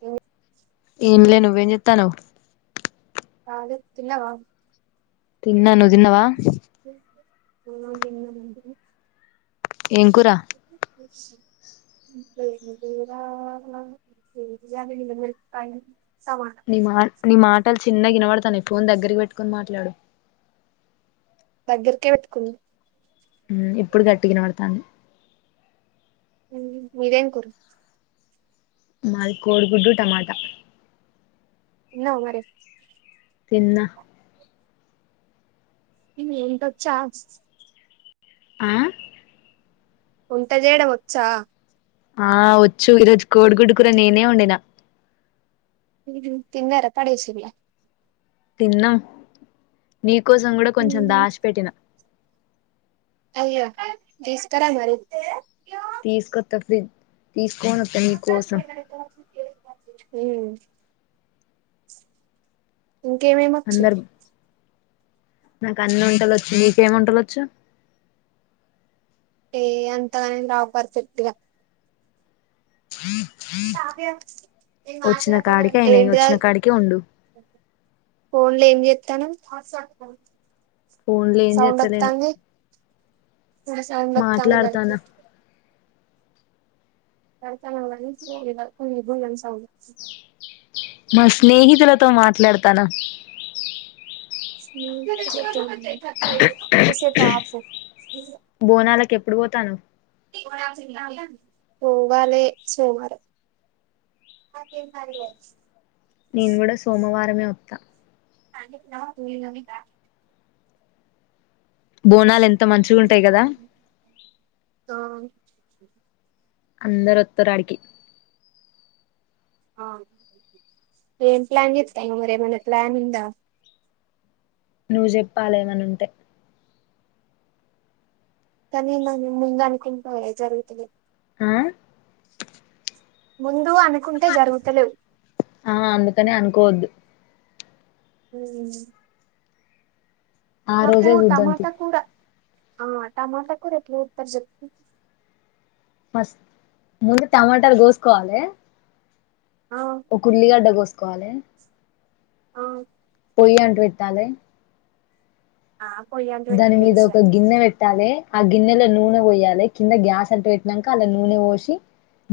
ఇ ఏమిలే నువ్వేం చెత్తనవ్ కాలి తిన్నావా తిన్నా నువ్వు ఇ తిన్నవా తిన్న తిన్నావా నువ్ ఏం కూర ఏం కూర బిర్యానీ మిరపకాయి నిీ మాట్ నిీ మాటల్ చిన్నగ వినబడతానయి ఫోన్ దగ్గరికి పెట్టుకొని మాట్లాడు దగ్గరకే పెట్టుకుం హు ఇప్పుడు గట్టిగ వినబడతానయి మీదేం కుర మాది కోడిగుడ్డు టమాటా తిన్నావా మరే తిన్నా [unintelligible] చ్చ ఆ వంట చేయడం వచ్చా ఆ వచ్చు ఈరోజు కోడిగుడ్డు కూరా నేనే వండినా మీరు తిన్నార పడే సిల్లా తిన్నా మీ కోసం కూడా కొంచెం దాష్ పెట్టిన అయ్యా తీస్కరా మరి తీసుకోత్త ఫ్రీ తీసుకోని వోత్త నీకోసం ఉ ఇంకేమేమి వచ్చు అందరు నాకు అన్ని వంటలొచ్చు నీకేమి వంటలొచ్చు ఏ అంతగానం ఎం రావు పెర్ఫెక్ట్ గా వోచ్చిన కాడికయినాయి వోచ్చిన ఏంటిదది కాడికే వండు ఫోన్ లో ఏం చెత్తన్నవ్ ఫోన్ లో ఏం చేత్త లెను నా సౌండ్ అత్తంది గాలికి అవు [unintelligible] భు అని సౌండ్ అత్తుంది. మా స్నేహితులతో మాట్లాడతాన్న స్నేహితులతోనా కోసెపు ఆపు బోనాలకు ఎప్పుడు పోతాను పోవాలె సోమవారం నేను కూడా సోమవారం మే ఆత్తా హ్ బోనాలు ఎంత మంచి గా ఉంటాయి గాదా అందరొత్తరు ఆడికి ఏం ప్లాన్ చెత్తన్నావ్. మరీ ఏమన్నా ప్లాన్ ఉం ద నువ్వు చెప్పాలే ఏమన్నా ఉంటే కానీ మనం ముందు అనుకుంటె జరుగుతలేదు. ఆ [unintelligible] జరుగుతలేవు ఆ అందుకనే అనుకోవద్దు ఉమ్ ఆ రోజే చూద్దంత టమాటా కూర ఆ టమాటా కూడారట్లు పారు చెప్ మస్ ముందు టమాటాలు గోసుకోవాలి. ఆ ఒక ఉల్లి గడ్డ గొస్త కాల ఆవు పోయ్య అంట పెట్టాలె ఆ పొయ్యి అంట పెట్టి దాని మీద తెలుసు ఒక గాని గిన్నె పెట్టాలె. ఆ గిన్నెలో నూనె పోయాలి. కింద గ్యాస్ అంట పెట్టినాక అలా నూనె పోసి,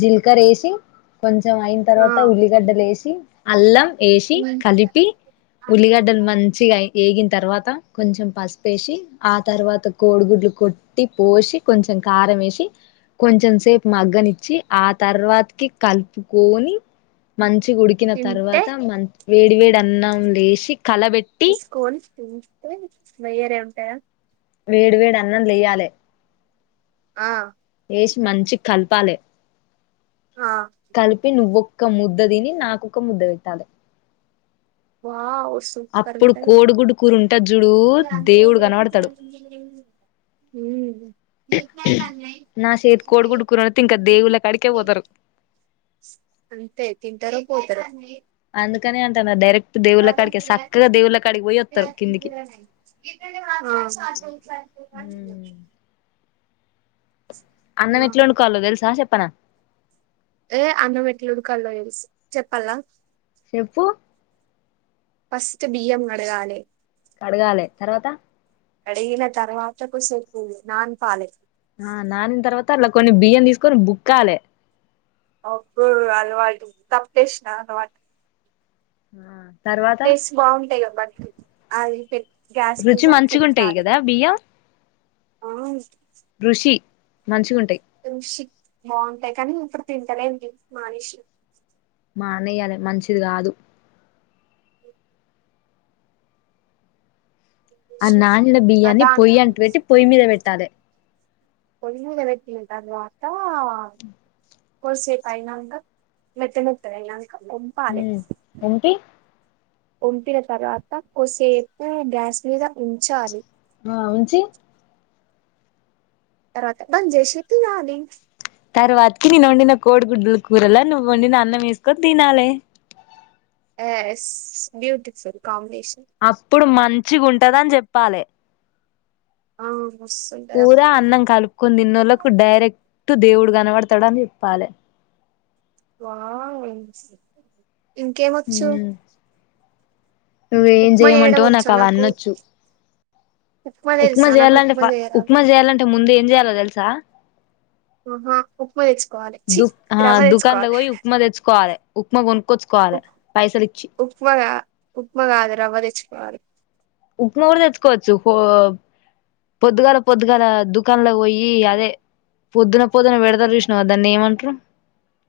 జీలకరేసి. కొంచెం అయిన ఆ తర్వాత ఉల్లిగడ్డలు ఎసి అల్లం వేసి ఉమ్. కలిపి. ఉల్లిగడ్డలు మంచిగాయి ఎగిన తర్వాత కొంచెం పస్ వేసి ఆ తర్వాత కోడిగుడ్లు కొట్టి పోసి, కొంచెం కారం వేసి, కొంచెం సేపు మగ్గనిచ్చి ఆ తర్వాతకి కలుపుకొని మంచి ఉడికిన తింటే తర్వాత మన్ వేడి వేడి అన్నం లేసి కలబెట్టి వేసుకొని తింటే వేరే ఉంటాయా వేడి వేడి అన్నం లేయ్యాలి. ఆ వెశి మంచి కల్పాలే ఆ కలిపి నువు ఒక ముద్ద తిని. నాకొ ఒక ముద్ద పెట్టాలి. వావ్ సూపర్ అప్పుడు ఉంటాది కోడిగుడ్డు కూర ఉంటది చూడు ఇగ దేవుడు కనబడతాడు [unintelligible] [unintelligible] నా చేతి కోడిగుడ్డు కూర వండితే ఇంకా దేవుళ్ళ కాడికే పోతారు అంతే తింటార పోతార అ [unintelligible] అందుకని అంట డైరెక్ట్ దేవుళ్ళ కాడికే చక్కగా దేవుళ్ళ కాడికి పోయి వస్తారు [unintelligible] కిందికి వెవ ఇ అన్నం ఎట్లా వండుకోవాలో తెలుసా చెప్ప. ప్పునా ఏ అన్నం ఎట్లుడుకల్లో తెలుసు చెప్పల చెప్పు బియం కడగాలే కడగాలి తర్వాత అడగిన తర్వాతకు సరుపోంది. నాన్ పాలెక్ ఆ నానిన తర్వాత ర్లా కొన్ని బియ్యం తీసుకొని బుక్కాలి అబ్బో అలవాటు తప్పేసిన అనమాట ఆ తర్వాత టేస్ట్ బాగుంటాయి కదా బట్లు అది పె రుచి మంచిగా ఉంటాయి కదా బియ్యం ఆ రుషి మంచిగా ఉం ఋషి బాగుంటాయి కానీ అప్ తింటానే వుంది మనిషి మానేయ్యాలి మంచిది కాదు ఆ నాణిన బియ్యాన్ని పొయ్యి దానికి అంటూ పెట్టి పొయ్యి మీద పెట్టాలి ఇంగ తర్వాత కోద్ధిసేపు అయినంక మెత్త మెత్త అయినం ఊ దింపి వొంచిన తర్వాత కోసేపు గ్యాస్ మీద ఉంచాలి ఆ ఉంచి తర్వాత బంచేసి తీయాలి తర్వాతకి నేను వండిన కోడిగుడ్ల కూరలా నువ్వు వండిన అన్నం వేసుకొని తినాలే ఎస్ బ్యూటిఫుల్ కాంబినే అప్పుడు మం మంచ్చిగుంటందన్ చెప్పాలే ఆ మస్తుంటది కూర అప్పుడు అన్నం కలుపుకొని తిన్నోళ్లకు డైరెక్ట్ డైరెక్టు దేవుడు కనబడతాడు అని చెప్పాలే వావ్ ఇంకేం వచ్చు ఉమ్ నువ్వేం చేయమంటావో నాకు అవన్నోచ్చు ఉప్మా తెలుసా నాకు చేయాలంటే ఉప్మా ఫ చేయరాదు ఉప్మా చేయాలంటే ముందు ఏం చేయలో తెలుసా ఆహా ఉప్మా తెచ్చుకోవాలే చి దుక్ ఆ రవ్వ దుకాన్లో తెచ్చుకోవాలే పోయి ఉప్మా తెచ్చుకోవాలి ఉప్మా కోన్ ఉప్ ఉప్మగా ఉప్మా కాదు రవ్వ తెచ్చుకోవాలి ఉప్మా కూడా తెచ్చుకోవచ్చు పొద్దుగాల పొద్దుగాల దుకాణంలో పోయి అదే పొద్దున పొద్దున పెడతారు చూసినావా దాన్ని ఏమంటారు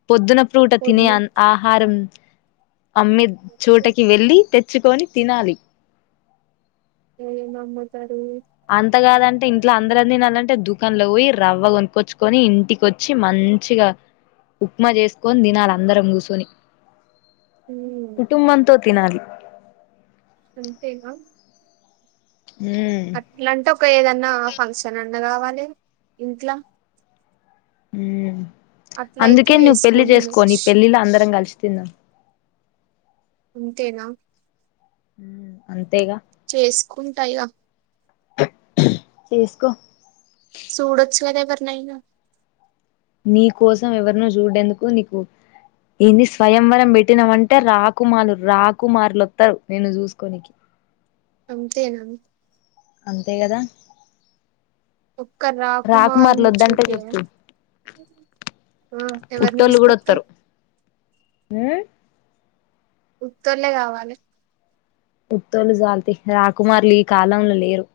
ప్రోద్దున ఫూట తినే వద్దు అన్ ఆహారం అమ్మే చోటకి వెళ్లి తే తెచ్చుకొని తినాలి ఏం అమ్ముతార్ అంత కాదంటే ఇంట్లో అందరం తినాలంటే దుఃఖ క్కలో పోయి రవ్వ కొనుకొచ్చుకొని ఇంటికొచ్చి మంచిగా ఉప్మా చేసుకొని తినాల అందరం కూసోని మ్మ్ కుటుంబంతో తినాలి అంతేగా ఉమ్ అట్లాంటే ఒక ఏదన్నా ఫంక్షన్ అం ఎన్న కావాలే ఇంట్లా ఆ అట్లయితే అందుకే నువ్వు పెళ్లి వేసుకొని చేసుకో నీ తినొచ్చు పెళ్ళిలో అందరం కలిసి తీన్న ఆన్ తేనా అంతేగా చేసుకుంటా ఇగ చేసుకో సూడచ్చు గదా ఎవరినైనా నీ కోసం ఎవరినో చూడ్డేందుకు నీకు ఇన్ని స్వయంవరం పెట్టినమం అంటే రాకుమాలురు రాకుమారులు ఒత్తరు నేను చూసుకోనికి అ చేనా అంతే కదా ఒక్క రాకుమార్లు రాకుమారిని వద్దంటే చూపి ఎ చెప్పు ఆ ఎవరిని ఉట్టోళ్ళు కూడా తీస్కత్తవ్ వత్తరు ఉమ్ ఉత్తర్లే గావాలే ఉత్తర్లు జాల్ తీ రాకుమార్లు ఈ కాలంలో లేరు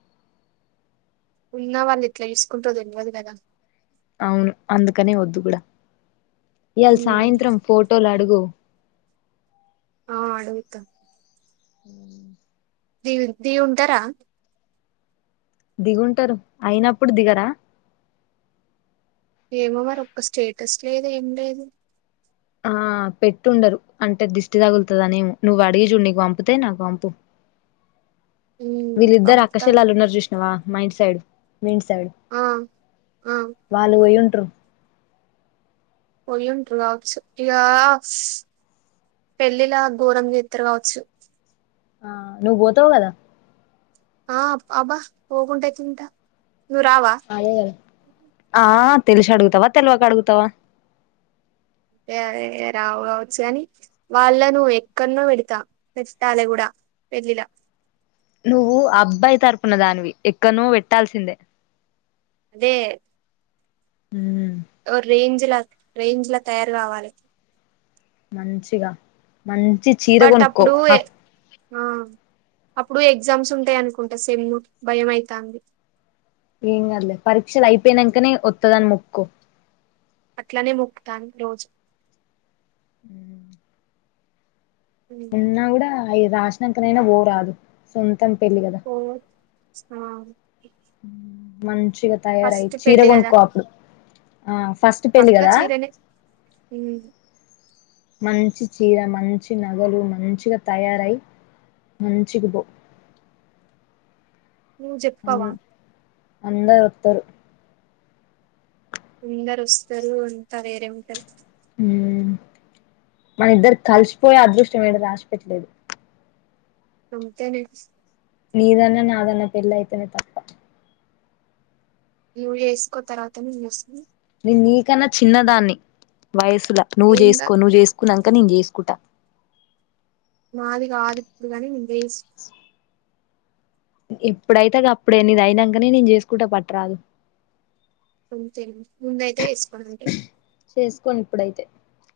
ఉన్న వాళ్ళు ఎట్ల చూస్కుంట్రో తెలియదు గదా అవును అందుకనే ఓద్దు గుడా ఇవాళ ఉమ్ సాయంత్రం ఫోటోలు అడుగు ఆ అడుగుతా ఉ దీ ద ఉంటారా దిగుంటారు అయినప్పుడు దిగరా ఏమో మరి ఒక్క స్టేటస్ లేదు ఏం లేదు ఆ పెట్టుండరు అంటే దిష్టి తగులుతుందనేో నువ్వు అడిగి చూడుకు పంపితే నాకు పంపు ఉమ్ వీళ్ళిద్దరు పంపుతా అకాశలాలు ఉన్నారు చృష్ణవా మైండ్ సైడ్ వింటసాడు ఆ ఆ వాళ్ళు పో్య కుట్ర పోయంటారు కావచ్చు ఇక పెళ్ళిలా దూరం చేతారు కావచ్చు ఆ నువ్వు పోతావు కదా ఆ అబ్బా వగుగుంటయితింట అ ఆ తెల్సు అడుగుతావా తెల్వ అడుగుతావా ఏ రావు కావచ్చు కాని వాళ్ళ నువ్వు ఎక్కడనో పెడతా పెట్టాలి కూడా పెళ్ళిళ నువ్వు అబ్బాయి తరఫున దానివి ఎక్కన పెట్టాల్సిందే అదే హ ఓ రేంజ్ల రేంజ్లా తయారు కావాలే మంచిగా మంచి చీర బట్ కొనుక్కో అప్పుడు ఆ అప్పుడు ఎగ్జామ్స్ ఉంటాయి అనుకుంటా సెమ్ము భయం అయితంది ఏం కాదలే పరీక్షలు అయిపోయినంకనే వత్తదని మొక్కుకో అట్లనే మొక్కుతన్న రోజు ఉహు ఉన్నా కూడా అయి రాషి సినంకనైన పోరాదు సొం తం పెళ్ళి కదా ఆ మం చిగ తయారయ్యి చీర కొనుకో అప్పుడు ఆ ఫస్ట్ పెళ్ళి పక్కా కదా చీరనే హ్ మంచి చీర మంచి నగలు మంచిగా తయారై మంచిగ పో నువ్ చెప్పవా అందరొత్తారు అందరు వస్తారు అంత వేరే ఉంటాది ఉ మన ఇద్దకి కలిసిపోయే అదృష్టం ఏది రాసిపెట్టలేదు అంతేనే నీదన్న నాదన్న పెళ్ళ అయితేనే తప్ప నువ్ చేసుకో తర్వాత నేను చేసుకుంట నీకన్నా చిన్నదాన్ని వయసు ల నువ్వు ఏం చేసుకో కాదు నువ్ చేసుకునంక క్క నేను చేసుకుంటా మాదిగాదు ఇప్పుడు గని వేస్ట్ ఏప్పుడైతే గప్పుడే నిది అయినాకనే నేను చేసుకుంట పట్టరాదు అంతే ముందయితే చేసుకొనంటివ్ కొను ఇప్పుడైతే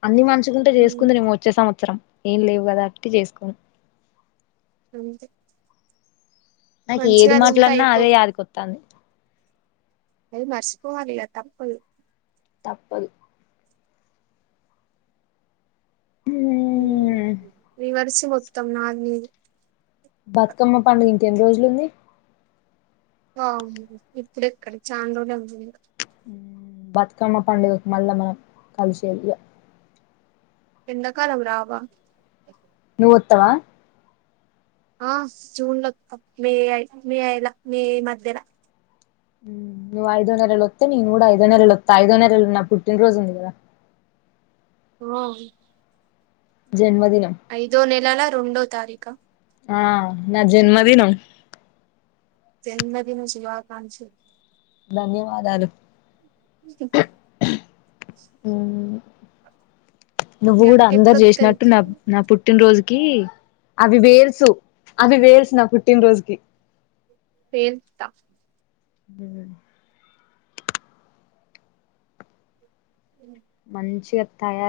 అన్ని మంచిగుంటే చేసుకుందునేమో వచ్చే సంవత్సరం ఏం లేవు కదా అటీకీ చేసుకోను అంతే నాకు మంచిగా ఏది అది ఉంటే మాట్లాడినా అయిపో అదే యాదికొత్తాంది అది మరిచిపోవలిగ తప్పదు తప్పదు రివర్స్ మొత్తం నాది నీది బతుకమ్మ పండుగ ఇంకెన్ని రోజులుంది అవును ఇప్పుడు ఇక్కడ చాండోలు అంది బతుకమ్మ పండుగకు మల్ల కలిసే విధంగా ఎందకాలం రావా నువ్వుత్తవా ఆ జూన్ లో మే ఐ మే ఐలా మే మధ్యలా నువ్వు ఐదో నెలలొత్తే నేను కూడా ఐదో నెలల ఒత్త ఐదో నెలల నా పుట్టిన రోజు ఉంది గా ఓ జన్మదినం రెండో తారీఖా ఆ నా జన్మదినం జన్మదిన శుభకాంక్ష ధన్యవాదాలు అ నువ్వు మీ కూడా అక్క అందరు ఎప్పుడొత్తది చేసినట్టు నా నా పుట్టినరోజుకి కి అవి వేల్సు అవి వేల్సు నా పుట్టినరోజుకి పేల్త హ్మ్. మంచిగా తయారు